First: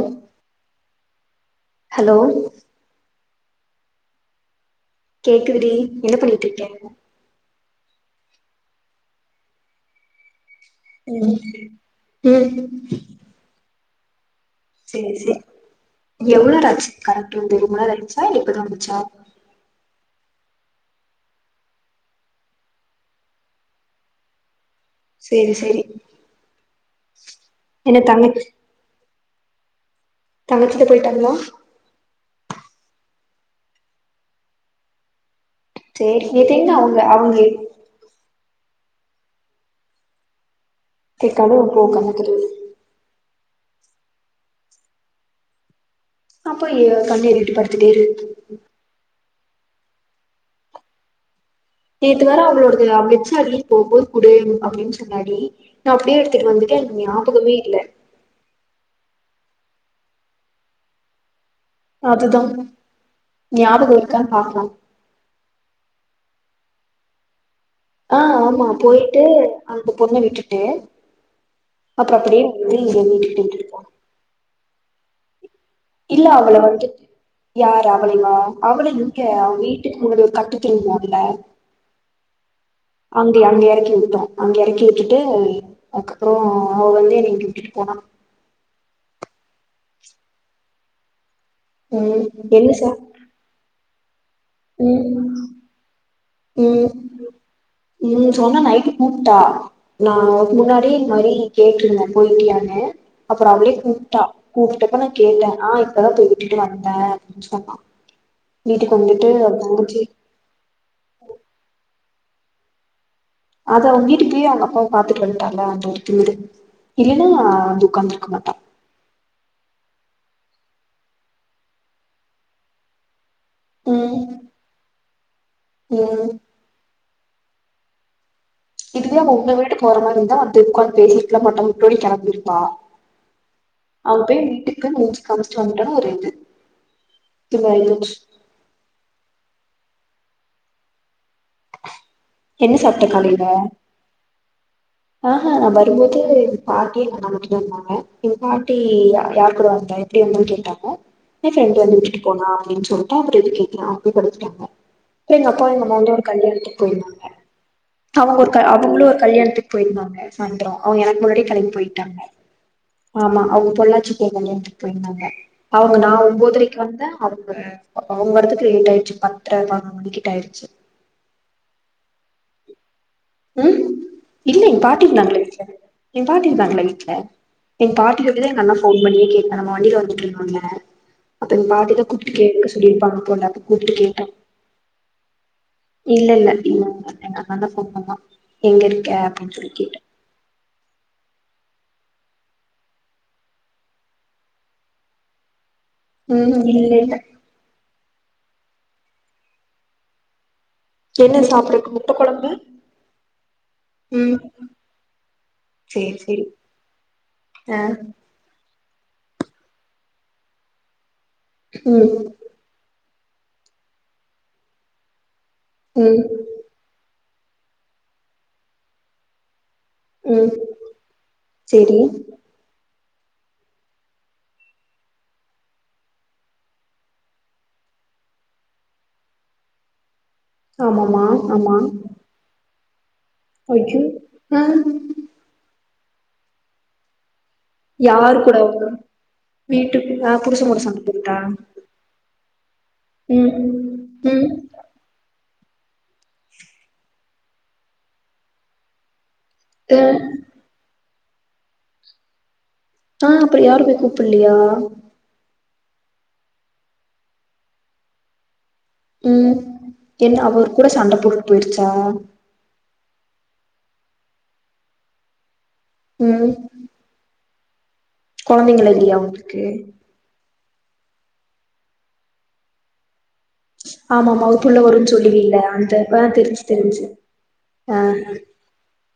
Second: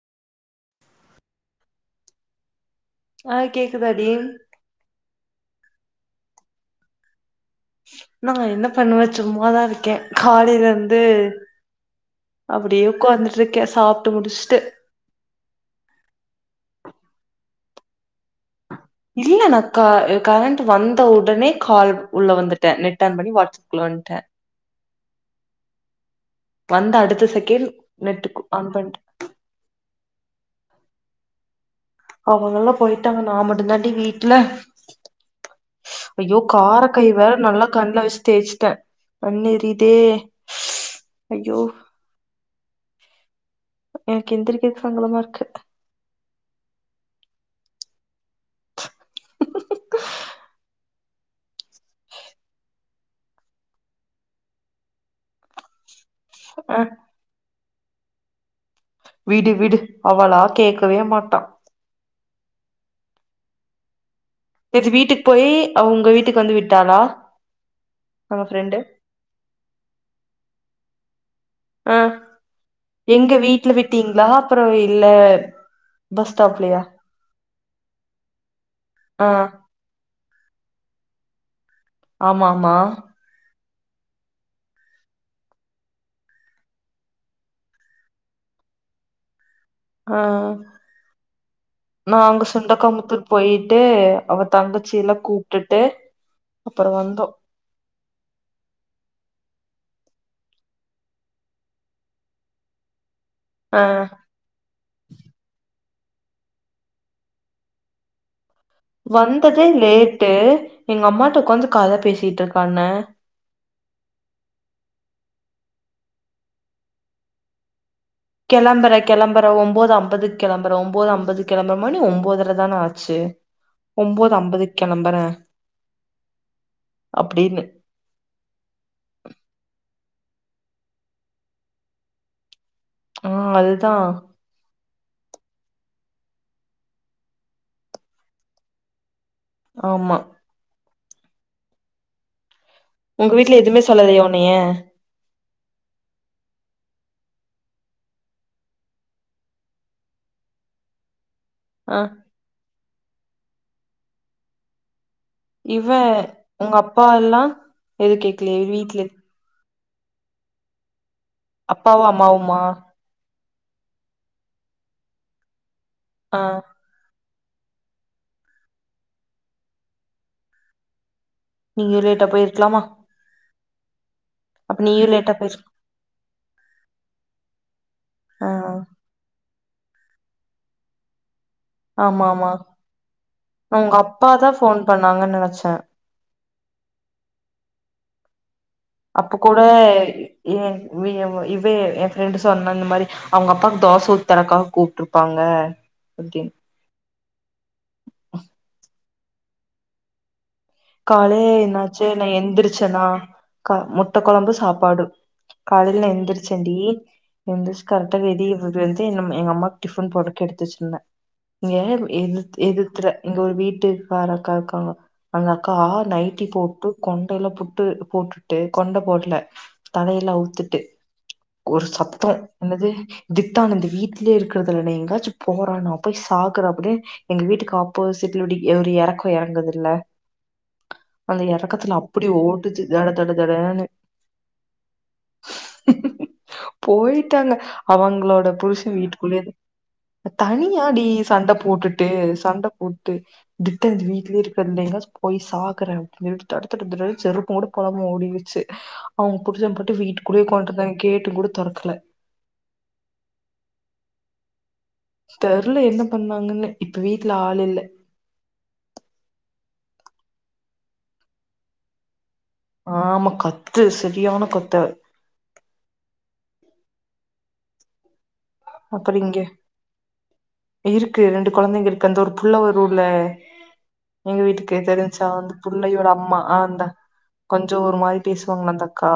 ஓ hello ஆ கேக்குதாடி கேக்குதுடி என்ன பண்ணிகிட்ருக்க நா என்ன பண்ணுவே சும்மாதா இருக்கே காலையில இருந்து ம் ந்து ம் அப்டியே உக்காந்துட்ருக்கே சாப்ட்டு முடுச்ட்டு சேரி சேர் எவ்ளோராச்சு கரண்ட் ரோ தெரியுமா லைட்சா இல்ல இப்பதா வந்துச்சா இல்ல நா க கரண்ட்டு வந்த உடனே கால் உள்ள வந்துட்டே நெட் ஆன் பண்ணி வாட்ஸ்ஷப் குள்ள வண்டே சேரி சேரி வந்த அடுத்த செகண்ட் என்ன தங்கச் நெட்டுக்கு ஆன் பண்ட் தங்கச்சிட்ட பொயிட்டாங்ளா அவுங்கலெல்லா பொயிட்டாங்க நா மட்டுந்தாண்டி வீட்ல சேரி ஐயோ நேத்து எங்க கார அவங்க கை வேற அவங்க நல்லா கண்லா வச்சு தேச்சுட்டே கண்ணு எறியுதே கேக் கனவு போ கண்ணத்துல இருந் எனக்கு எந்திரிக்கிறதுக்கு சங்கடமா இருக்கு அப்போ எ கண்ணு எரியுது இப்டி படுத்துட்டே இரு [inaudible] நேத்து வேற அவளோடது அ மிச்சர் அல்லி போம்போது குடு அப்டின்னு சொன்னாடி நா அப்டியே எடுத்துட்டு வந்துட்டே ஆ எனக்கு ஞாபகமே இல்ல விடு விடு அவளா கேக்கவே மாட்டா அதுதா ஞாபகோ இருக்கான் பாக்லாம் இது வீட்டுக்கு போயி அவுங்க வீட்டுக்கு வந்து விட்டாளா ஆ உங்க ஆமா ஃப்ரெண்டு போயிட்டு அந்த பொண்ண விட்டுட்டு அப்பற அப்டியே வந்து இங்க வீட்டுட்ட விட்டுட்டு போ ட்டீங்ளா அப்றோ இல்ல இல்ல பஸ் அவள ஸ்டாப்லயா வந்துட்டு யாரு அவளையுமா அவளு ஆ இருக்க அவ்ங்வீட் ட்டுக்கு முன்னாடி ஒரு கட்டு தொங்கு அதுல ஆமாம்மா அங்க அங்க எறக்கி விட்டுடோ அங்க எறக்கிவுட்டுட்டு அதுக்கப்ற அவ வந்து என்ன இங்க விட்டுட்டு போனா ஆ நா ம் அங்க என்ன சுண்டக்கா சார் முத்தூருக் போயிட்டு அவ தங்கச்சிலா ம் கூப்டுட்டு ம் ம் சொன்னா நைட்டு கூப்ட்டா நா முன்னாடியே இந்த மாரி கேட்ருந்தே போயிட்டியானு அப்பற அவளே ஆ கூப்ட்டா கூப்ட்டப்ப நா கேட்டே ஆ இப்பதா போய் விட்டுட்டு வந்தே அப்டின் சொன்னா வீட்டுக்கு வந்துட்டு அவ வந்ததே தங்கச்சி லேட்டு எங்க அம்மாட்ட ஒக்காந்து கத பேசிட்ருக்காங்க அது அவுங்க வீட்டுக் கீழ அவ்ங்க அப்பாவ பாத்துட்டு வந்ட்டால அந்த ஒரு திமிரு இல்லனா அப்டி உக்காந்துருக்குமா கெளம்பறே கெளம்பறே ஒம்போது அம்பதுக் கெளம்பறே ஒம்போது அம்பதுக் கெளம்பறே மணி ஒம்போதறதான ஆச்சு ம் ஒம்போது அம்பதுக் கெளம்புறே ம் அப்டின்னு இதுவே அவ உங்க வீட்டுக்கு வர மாரி இருந்தா அப்டி உக்காந்து பேசிருக்கலா மாட்டா முன்னாடியே கெளம்பிருப்பா ஆ அதுதா அவ போய் வீட்டுக் கு முஞ்சு காமிச்ட்டு வந்டானு ஒரு இது திமிராய்ட்டு ஆமா என்ன சாப்ட்ட உங்க காலைல வீட்ல எதுமே சொல்லலையா உன்னைய ஆ ஹா நா வரும்போது எங்க பாட்டி என்ன கூட்டிட்டு வந்தாங்க எங்க பாட்டி யா யாரு கூட வந்தா என் அப்டி ஒன்னு கேட்டாங்க எ ஃப்ரெண்டு் வந்து ஆ விட்டுட்டு போனா அப்டின் சொல்ட்டு அப்றோ எதுக் கேக்றா அப்டி படுத்துட்டாங்க அப்ற எங்க அப்பாவு இவ அம்மாவுந்தா ஒரு உங்க கல்யாணத்துக்கு அப்பா போயிருந்தா எல்லா எது அவ்ங்க ஒரு கேக்கலையா க வீட்ல அவுங்களு ஒரு கல்யாணத்துக்கு போயிருந்தாங்க சாய்ந்தர அவ்ங்க எனக்கு முன்னாடியே கெளம்பி அப்பாவு போய்ட்டாங்க அம்மாவுமா ஆமா அவுங்க பொள்ளாச்சி போ கல்யாணத்து போயிருந்தாங்க அவுங்க நா ஆ ஒம்போதரைக்கு வந்தே அப்ற அவ்ங்க வரத்துக்கு லேட் ஆயிருச்சு பத்ர பதினொரு மணிக்கிட்ட ஆயிருச்சு நீங்க லேட்டா போயிருக்லாமா ம் இல்ல எங் பாட்டி லேட்டா இருந்தாங்ளே போயிரு வீட்ல எங் பாட்டி இருந்தாங்கள வீட்ல எங் பாட்டி ஆ சொல்லிதா எங்க அண்ண ஃபோன் பண்ணியே கேட்டா நா வண்டில வந்துட்ருக்கோன்னே அப்ப எங்க பாட்டிதா ஆமா கூப்ட்டு ஆமா கேக்க சொல்லிருப்பாங்க போல அப்ப நான் கூப்ட்டு உங்க கேட்டா அப்பா தா ஃபோன் பண்ணாங்கன் நெனச்சே இல்ல இல்ல இல்ல எங்க அண்ண அதனால்தா கூப்ட்ருக்கா எங்க இருக் அப்ப கூட எ வி எவ இவே எ ஃப்ரெண்டு சொன்னா இந்த மாரி அவுங்க அப்பாக்கு தோச ஊத்தறக்காக கூப்ட்ருப்பாங்க ம் இல்ல இல்ல ஆ என்ன காலையே சாப்பிடறக்கு என்னாச்சு முட்ட நா கொழம்பு எந்திரிச்சனா கா முட்ட ம் கொழம்பு சாப்பாடு காலைல சேரி சேரி எந்திரிச்சேண்டி ஆ எந்திரிச்சு கரெக்டா வெளிய ஒரு து எங் எங்க அம்மாக்கு டிஃபன் போடக்கு எடுத்து வச்சிருந்தே இங்க ம் எது எதுத்ற இங்க ஒரு வீட்டுக்கார அக்கா இருக்காங்க அந்தக்கா ம் நைட்டி போட்டு கொண்டைலா புட்டு போட்டுட்டு கொண்ட போட்ல தலையெல்லா ம் ஊத்துட்டு ஒரு சேரி சத்தோ என்னது தித்தான்னந்த வீட்லயே இருக்கறதுல எங்கயாச்சு போற நா போய் சாகற அப்படின்னு எங்க வீட்டுக்கு அப்போசிட்லடி ஒரு எறக்கம் எறங்குதுல்ல ஆமாமா அந்த ஆமா எறக்கத்துல அப்டி ஓட்டுத்து தட தட தடன்னனு ஐயோ ஆ போயிட்டாங்க யாரு அவங்களோட கூட அவங்க புருஷன் வீட்டுக்குள்ளயேது வீட்டுக்கு ஆ புருஷன் கூட தனியாடி போட்டுட்டா சண்ட போட்டுட்டு சண்ட போட்டு ம் [unintelligible] ம் இப்ப எங்கயாச்சு போய் சாக்குற அப்டி தட தட தடன்னு செருப்போட போடம ஓடிருச்சு அவங்க ஆ புருசபட்டு வீட்டு கூடயே ஒக்காண்ட்ருந்தாங்க கேட்டு கூட தொறக்கல ஆ அப்படி யாரு போய் கூப்பல்லயா தெருல என்ன பண்ணுவாங்கன்னு இப்ப வீட்ல ஆள் இல்ல ம் என் அவரு கூட சண்ட போட்டுட்டு போயிருச்சா ஆமா கத்து சரியான கத்து ம் கொழந்தைங்க அப்புற இல்லையா இங்க உங்களுக்கு இருக்கு ரெண்டு கொழந்தைங்க இருக்கு அந்த ஒரு புள்ள ஒரு ஊர்ல எங்க ஆமாமா ஒரு வீட்டுக்கு புள்ள வரும்ன்னு தெரிஞ்ச்சா வந்து சொல்லுவீல்ல அந்த புள்ளையோட ஆ அம்மா தெரிஞ்சு ஆஹ் அந்தா தெரிஞ்சு கொஞ்ச ஒரு ஆ மாரி ஆ பேசுவாங்கள்ள அந்த அக்கா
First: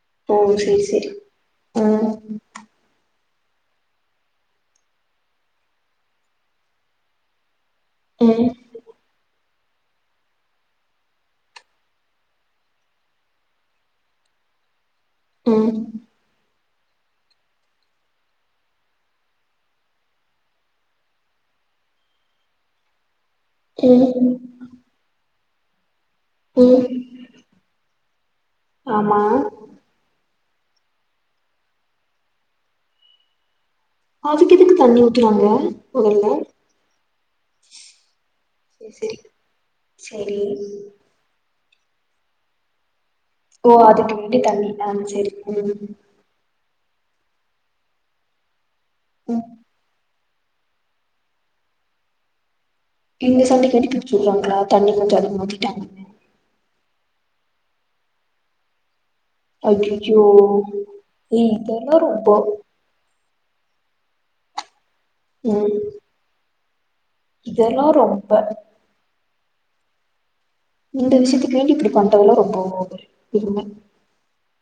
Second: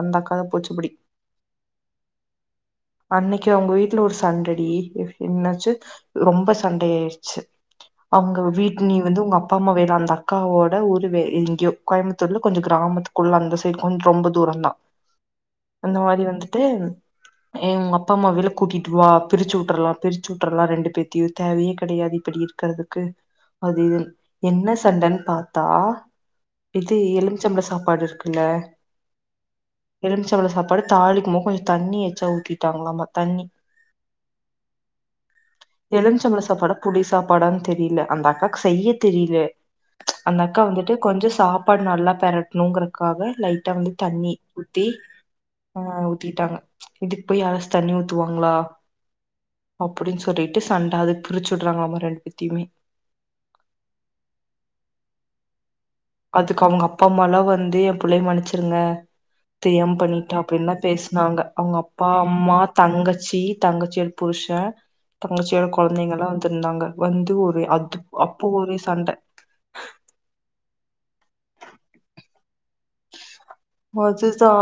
அந்த ஓ அக்காதா போச்சு சரி புடி சரி ம் அன்னைக்கு அவங்க வீட் வீட்ல ஒரு சண்டடி என்னாச்சு ரொம்ப சண்ட ஆயிடுச்சு அவங்க ம் வீட்டு நீ வந்து உங்கப்பம்மா வேல அந்த அக்காவோட ஊர் வே எங்கேயோ கோயம்பத்தூர்ல கொஞ்ச கிராமத்து குள்ள அந்த சைட் கொஞ் ரொம்ப தூரந்தா ப்ளாக் அந்த மாரி வந்துட்டு உங்கப்பம்மா விழுப் கூட்டிட்டு வா பிரிச்சு விட்டுரலா பிரிச்சு விட்டுறலா ரெண்டு பேத்தையு தேவையே கெடையாது இப்டி இருக்கிறதுக்கு அது ம் என்ன சண்டன்னு பாத்தா ம் இது எலுமிச்சம்பழ சாப்பாடு இருக்கு இல்ல ஆமா எலும்பமிச்சம்பளம் சாப்பாடு தாலிக்கு போக கொஞ்ச தண்ணி எச்சா ஊத்திட்டாங்களாமா தண்ணி அதுக்கு எதுக்கு தண்ணி ஊத்துனாங்க முதல்ல எலும்பச்சபளம் சாப்பாடா புளி சாப்பாடான்னு தெரியல அந்த அக்கா செய்ய தெரியல சரி அந்த வந்துட்டு கொஞ்ச சாப்பாடு நல்லா பெரட்டணும்ங்கறக்காக லைட்டா ஓ வந்து அதுக்கு தண்ணி வேண்டி ஊத்தி ஆ செரி ஆ ம் ஊத்திட்டாங்க இதுக்கு போய் யாராச்சு தண்ணி ஊத்துவாங்களா ம் அப்படின்னு சொல்லிட் டு சண்ட அதுக் பிரிச்சு விடுறாங்கலாமா ரெண்டு பேத்துமே இந்த சண்ட கேட்டு பிரிச்சு உட்ருவாங்ல தண்ணி கொஞ்ச அதிகமா ஊத்திட்டாங்கன்னு அதுக்கு அவங்கப்பா அம்மாலா வந்து ஏ புள்ளைய மன்னிச்சிருங்க தெரியாம அய்யய்யோ பண்ணிட்டா அப்படின்னா பேசினாங்க ஏய் இதெல்லா அவங்கப்பா ரொம்ப அம்மா தங்கச்சி தங்கச்சியோ புருஷ தங்கச்சியோட ம் கொழந்தைங்கல்லா வந்துருந்தாங்க வந்து ஒரு இதெல்லா அதுப் ரொம்ப அப்போ ஒரு சண்ட இந்த விஷயத்துக்கு வேண்டி இப்படி பண்றதுல்லா ரொம்ப ஓவரு பெரும அது தா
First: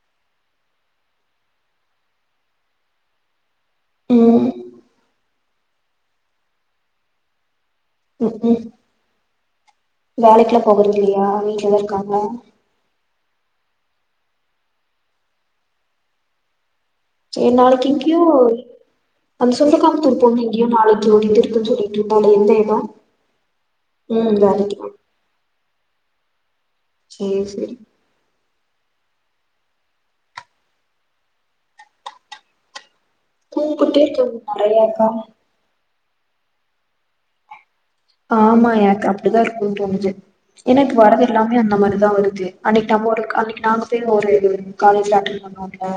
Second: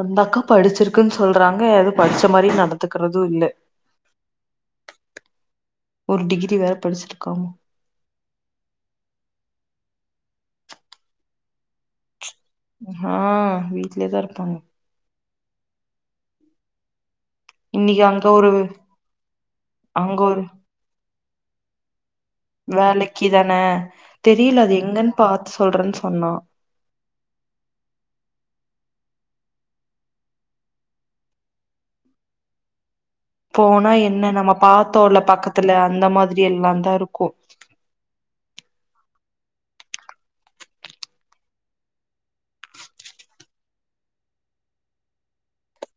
அந்தக்கா படிச்சிருக்குன்னு சொல்றாங்க அது படிச்ச மாரி நடத்துக்கறது இல்ல ம் ஒரு டிகிரி வேற படிச்சிருக்காம உ உ வேலைக்லா போகற்து இல்லையா வீட்லதா இர்க்காங்க ஹா வீட்லேதா இருப்பாங்க சேர் நாளிக்கி இன்னைக்கு க்யு அங்க ஒரு அந்த சொந்தக்கார்த்து அங்க பொண்ணு ஒரு எங்க்யோ நாளைக்கு ஓட்டிட்டுருக்குன் சொல்லி ரிப்போட் என்னெ வேலக்கி தான தெரில அது வேலைக்குதா எங்கன் பாத்து சொல்றன் சொன்னா சே சரி போனா கூப்பிட்டே என்ன இருக்காங்க நம்ம நெறைய அக்கா பாத்தோல்ல பக்கத்துல அந்த மாதிரி எல்லான்தா இருக்கு ஆமா எனக் கப்டிதா இருக்குன் தோணுஜு ஏனா இப் வரது எல்லாமே அந்த மாரிதா வருது அன்னைக் டம் ஒரு கால் இன்னிக் நாங்க பே ஒரு [unintelligible] காலேஜ்ல அட்டென் பண்ணுவோம்ல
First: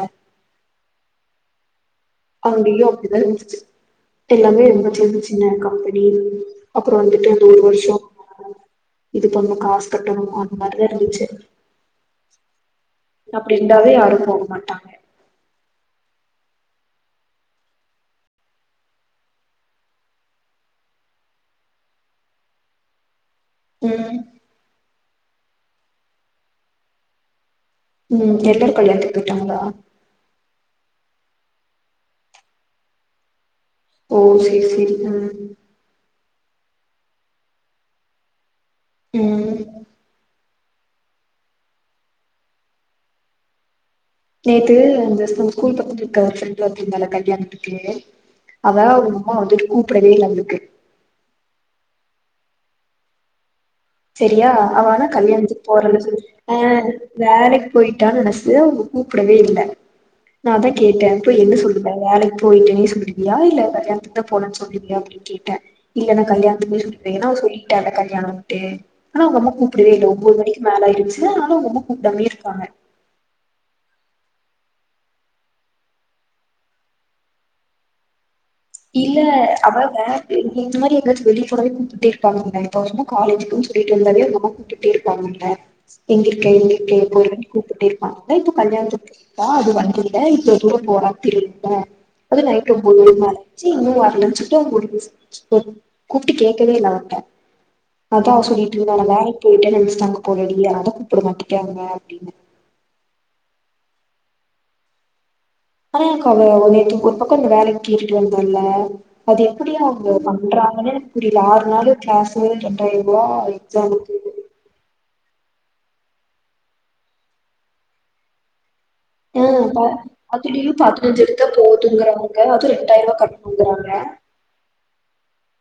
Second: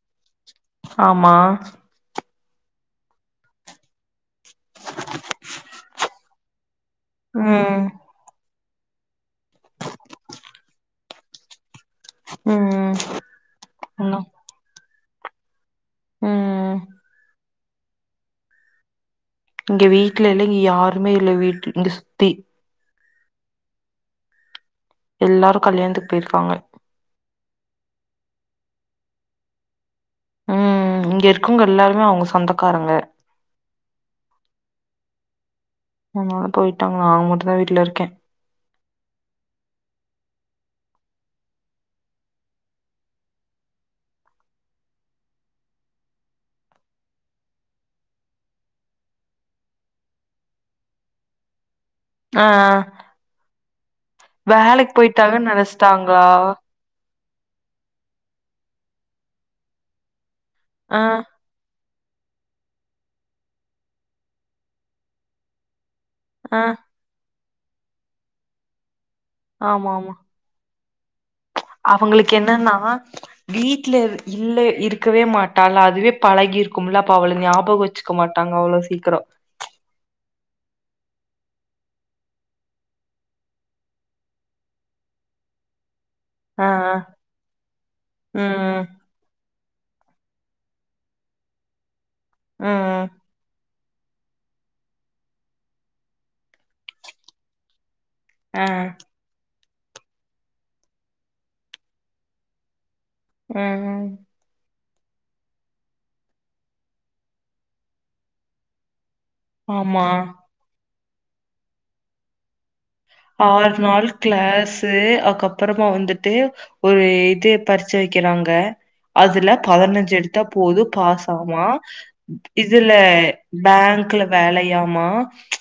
ஆமா அங்கயு அப்டிதா இன்ஜுச்சு எல்லாமே ரொம்ப சின்ன சின்ன கம்பெனி அப்றோ வந்துட்டு அந்த ஒரு ம் வர்ஷொம் இது பண்ணு காஸ் கட்டணு அந்த் மாரிதா இருந்துச்சே ம்ம் அப்டி இருந்தாவே யாரு போக மாட்டாங்க ம் இங்க வீட்லல்ல இ யாருமே இல்ல வீட்டு இங்க சுத்தி ம் எல்லாரு கல்யாண்த்துக் போய்ர்க்காங்க ம் எல்லாரு கல்யாண்த்துக் போய்ட்டாங்களா ம் இங்க இருக்கவங்க எல்லாருமே அவங்க சொந்தக்காரங்க ஓ செரி செரி ம் அமா போய்ட்டாங்க நா மட்டுதா வீட்ல இருக்கே ம் நேத்து அந்த ஸ்பு கூல் பக்கத்ட்ருக்க சென்ட்லாக்கி மேல கைய நுனுக்கே அவ உம்மா வந்து கூப்டவே இல்ல அவ்ளுக்கு அஆ சரியா அவானா போயிட்டாங்கன்னு கல்யாண்ஜுக் போறன்னு சொல் நெனச்சிட்டாங்களா ஆ வேலைக்கு போயிட்டான்னு நஸ்ஸுவ் கூப்டவே இல்ல நாதா ஆ கேட்டே இப்ப என்ன சொல் இல்ல வேலைக் போயிட்டேனு சொல்லுவியா இல்ல கல்யாண்த்துக்தா போனன் சொல்லுவியா அப்டின் கேட்ட இல்லன்னா ஆ கல்யாண்த்துக்கு பெ எனா சொல்லிட்ட கல்யாணோன்ட்டே னா அவங்க அம்மா கூப்புடவே இல்ல ஒம்போது மணி மேல ஆய்ர்ச் அவங்களுக் என்னன்னா வீட்லர் இல்ல இருக்கவே மாட்டாலா அதுவே பழகி இருக்கும்ல அப்ப அவள ஞாபகோ வச்சுக்க மாட்டாங்க அவ்ளஸ் இல்ல அவ வேர் இ இந்த மாரி எங்காச் வெளிய போராவே கூப்டுட்டே இருப்பாங்க அவங்க இப்போ வந்து காலேஜுக்குன் சொல்லிட்டு வந்தாளே அவங்க அம்மா கூப்ட்டு ட்டே இருப்பாங்க உன்ன எங்கிர்க்க ஆ ஆ எங்கிர்க்க எப்போ வருவன் கூப்புட்டே இருப்பாங்க இப்போ ம் கல்யாண்த்துக்கு வா அது வந்துர்தே இப்ப தூரம் போறா தெரியு ல அது ம் நைட் ஒம்போது ம் [inaudible] மேல ச்சி இன்னும் வரலன் சொல்லிட்டு அவங்க ஒரிபிஸ் [inaudible] கூப்ட்டு கேக்கவே இல்ல அவற்ட்ட அதான் அவ ஆ சொல்லிட்டு இருந்தால நா வேலைக்கி போயிட்டேனு நினைச்சிட்டாங்க போலடி அதான் கூப்ட மாட்டேக்கிறாங்க அப்டின்னு ம் ம் ஆனா எனக்கு அவ நேத்து ஒரு பக்கோ இந்த வேலக்கி கேட்டுட்டு வந்தோல்ல அது எப்டியு ஆமா அவங்க பண்றாங்கனு எனக்கு புரில ஆறு நாளு கிளாஸ்சு ரெண்டாயருவா ஆறு நாள் க்ளஸ் து அதுக்கப்பறமா வந்துட்டு ஒரு இது பரீச்ச வைக்கிறாங்க ஆ அதுல ப பதுனஞ்சு எடுத்தா அதுலயும் போது பதினஞ்சு எடுத்தா பாசாமா போதுங்கறாங்க அதுவும் இதுல ரெண்டாயிரம் ரூபா கட்டணுங்கறாங்க பேங்க்ல வேலையாமா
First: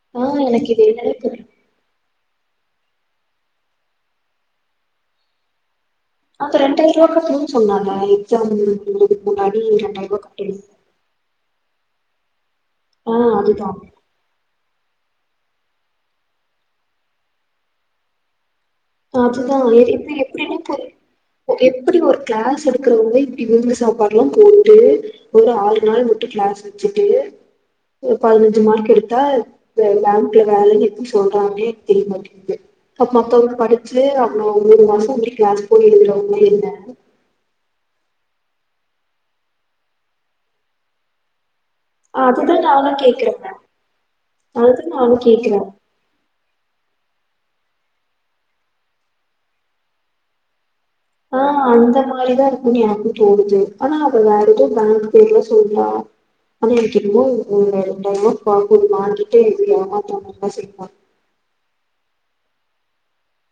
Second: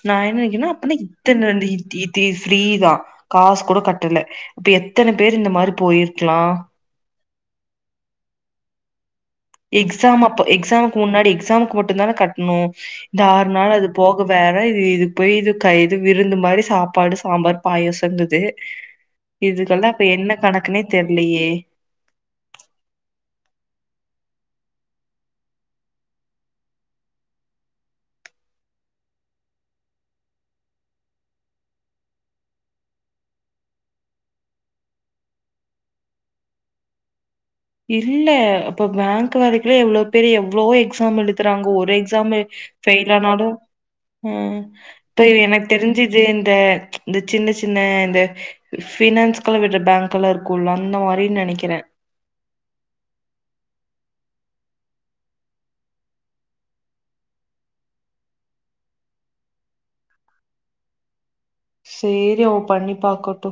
நான் ஆ என்ன நெனக்கினா எனக்கு இது அப்பனா என்னன்னே புரியல இத்தனந்திய் டிட்டி ஃப்ரீதா காஸ் கூட கட்டல அப்ப எத்தன பேர் இந்த மாரி போயிர் அப்ப ரெண்டாயிரூபா கட்னுன் சொன்னால்ல எக்ஸாம் எழுதுறதுக்கு முன்னாடி ரெண்டாயிரம் எக்ஸாம் ரூபா அப்ப கட்டணும் எக்ஸாமுக்கு முன்னாடி எக்ஸாமுக்கு மட்டு தான கட்டணு இந்த ஆ ஆறு நாள் அதுதான் அது போக வேற இது இது போய் இது க இது விருந்து மாரி சாப்பாடு சாம்பார் பாயசங்குது அதுதா இப்ப எப்டினு போது தெர்லையே. போ இப்டி ஒரு க்ளஸ் எடுக்கிறவங்க இப்டி விருந்து சாப்பாடுலா போட்டு ஒரு ஆறு நாள் மட்டு க்ளஸ் வெச்சுட்டு ஒரு பதினஞ்சு மார்க் எடுத்தா பேங்க்ல வேலைன் எப்டி சொல்றாங்கனே தெரியமாட்டிங்குது ஆ மத்தவங்க படு அதுவே அப்றோ மூணு மாசம் எப்டி க்ளாஸ் போயி எழுதுறவங்க என்ன இல்ல இப்ப பேங்க் வரைக்குலா எவ்ளோ பேர் எவ்வளோ எக்ஸாம் எழுதுறாங்க ஒரே எக்ஸாம்ல அதுதா நானு ஃபெயில் கேக்குறே ஆனாலு ம் அதுதா நானு இப்ப கேக்குறே எனக்கு தெரிஞ்சு இது இந்த இந்த சின்ன சின்ன இந்த பினன்ஸ்குளா விடுற பேங்க் குள்ள இருக்குல்ல அந்த மாறி ஓ அந்த மாரிதா இருக்குன் எனக்கு போடுது ஆனா அவ வேற ஏதோ பேங்க் பேர்ல சொல்றா ஆனா எனக்கு என்னமோ ஒரு ரெண்டாயிரமா வாங்கிட்டு நம்மள ஏமாத்தாம இருந்தா சரி தா சேரி அவ பண்ணி பாக்கட்டு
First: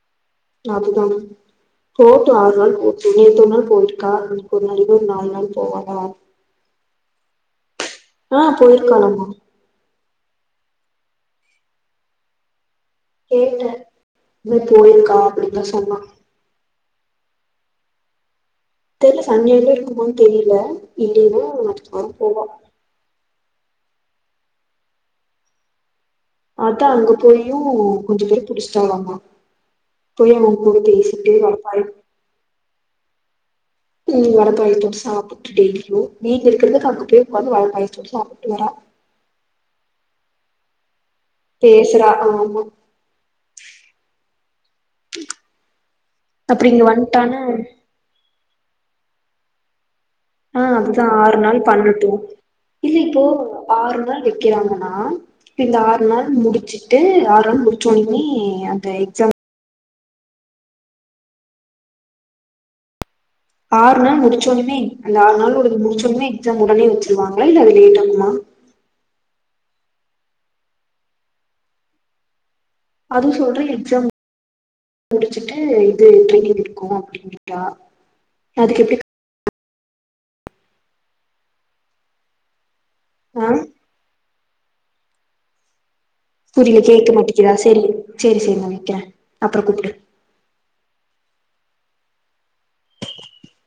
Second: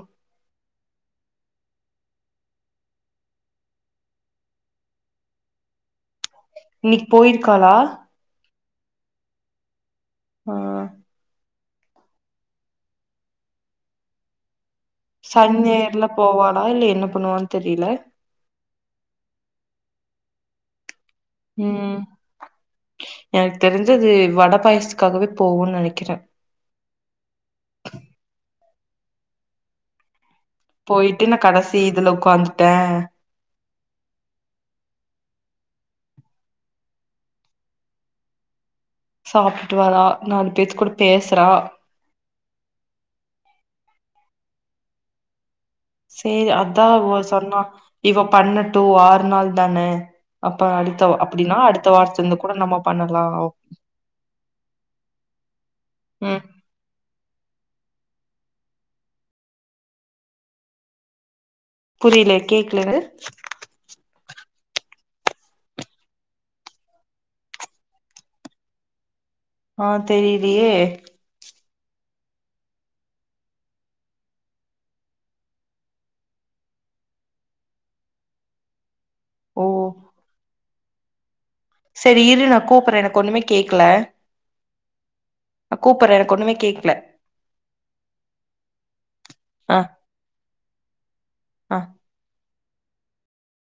அதுதா போட்டு ஆறு நாள் போட்டு நேத்து ஒரு நாள் போயிருக்கா மறுபடியு ஒரு நாலு நாள் போவாளா இன்னிக் போய்ருக்காளா ஆ போய்ருக்காளாமா ஆ கேட்ட‌ இன்னு போ [unintelligible] சனி ஞாயிறுல போவாலா இல்ல என்ன பண்ணுவான் தெரில தெர் சன்டேல்லா இருக்குமோனு தெரில இல்லைன்னா ம். மா போவா எனக்கு தெரிஞ்சு அது வட பாயசத்துக்காகவே போவுன் நெனைக்கிற அதா அங்க போயு கொஞ்சோ பேர் புடிச்சுட்டாளாமா போய் அவங்க கூட போயிட்டு பேசிட்டு நான் வட கடைசி பாயா இதுல உட்காந்துட்டேன் ம் வட பாயசத்தோடு சாப்பு டெலியு வீட்ல இருக்கிறதுக்கு அங்க போய் உ வந்து வட பாயாசத்தோடு சாப்புட்டு வரா சாப்டுட்டு வாரா நாலு பேத்து கூட பேசுறா பேசுறா ஆமா சேரி அப்டி இங்க அதா அவ வந்ட்டானா சொன்னா இவ பண்ணட்டு ஆறு நாள் தான அப்ப ஆ அதுதா அடுத்த ஆறு அப்டின்னா நாள் அடுத்த பண்ணட்டு வாரத்துல இருந்து கூட நம்ம இல்ல இப்போ பண்ணலா ஆறு நாள் வைக்கிறாங்கன்னா இந்த ஆறு நாள் ம் முடிச்சு டு ஆறு நாள்‌ முடிச்சோனேமே அந்த எக்ஸம் புரில கேக்ல எது ஆறு நாள் முடிச்சோடனுமே அந்த ஆறு நாள் ஒரு முடிச்சடனுமே எக்ஸாம் உடனே வச்சிருவாங்களா இல்ல அது லேட் ஆகுமா ஆ தெரிலியே அதுவு சொல்ற எக்ஸம் முடிச்சிட்டு இது ட்ரெய்னிங் இருக்கு அப்டின்னுட்டா அதுக்கு எப்டி ஓ செரி இரு நா கூப்பற எனக்கு ஒண்ணுமே ஆ கேக்ல நா கூப்பற எனக்கு ஒண்ணுமே புரில கேக்கல கேக்க மாட்டிக்குதா செரி செரி செரி நா வெக்கற அப்பறோ கூப்டு அ